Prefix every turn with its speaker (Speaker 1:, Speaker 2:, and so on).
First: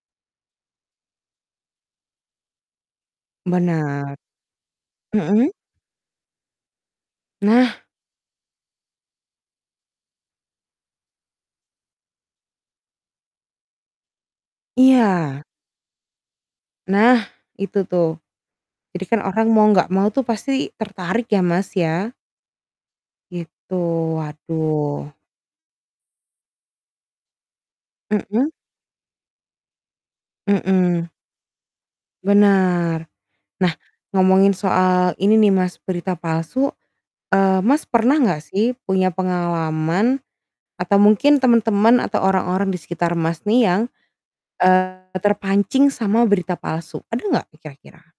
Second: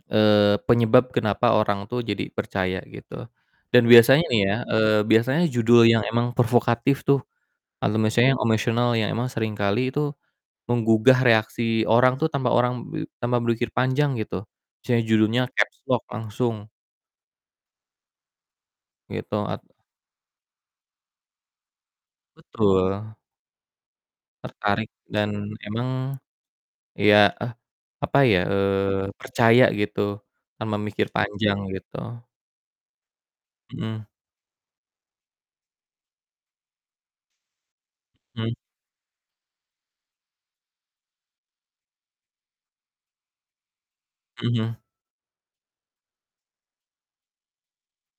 Speaker 1: Eee, penyebab kenapa orang tuh jadi percaya gitu dan
Speaker 2: Benar.
Speaker 1: biasanya nih ya, eee, biasanya
Speaker 2: Mhm?
Speaker 1: judul yang emang provokatif tuh,
Speaker 2: Nah.
Speaker 1: lalu misalnya yang emosional yang emang sering kali itu menggugah reaksi orang tuh tanpa orang be tanpa berpikir panjang gitu, misalnya judulnya
Speaker 2: Iya.
Speaker 1: capslock langsung.
Speaker 2: Nah, itu tuh. Jadi kan
Speaker 1: Gitu,
Speaker 2: orang
Speaker 1: at
Speaker 2: mau nggak mau tuh pasti tertarik ya, Mas, ya?
Speaker 1: Betul.
Speaker 2: Gitu,
Speaker 1: Tertarik
Speaker 2: waduh.
Speaker 1: dan emang, ya eh, apa ya,
Speaker 2: Mhm?
Speaker 1: eee, percaya gitu, tanpa mikir
Speaker 2: Mhm.
Speaker 1: panjang, gitu.
Speaker 2: Bener. Nah,
Speaker 1: Mhm.
Speaker 2: ngomongin soal ini nih Mas, berita palsu, eee, Mas, pernah nggak
Speaker 1: Hmm.
Speaker 2: sih punya pengalaman atau mungkin teman-teman atau orang-orang di sekitar Mas, nih yang,
Speaker 1: Mhm mhm.
Speaker 2: eee, terpancing sama berita palsu? Ada nggak kira-kira?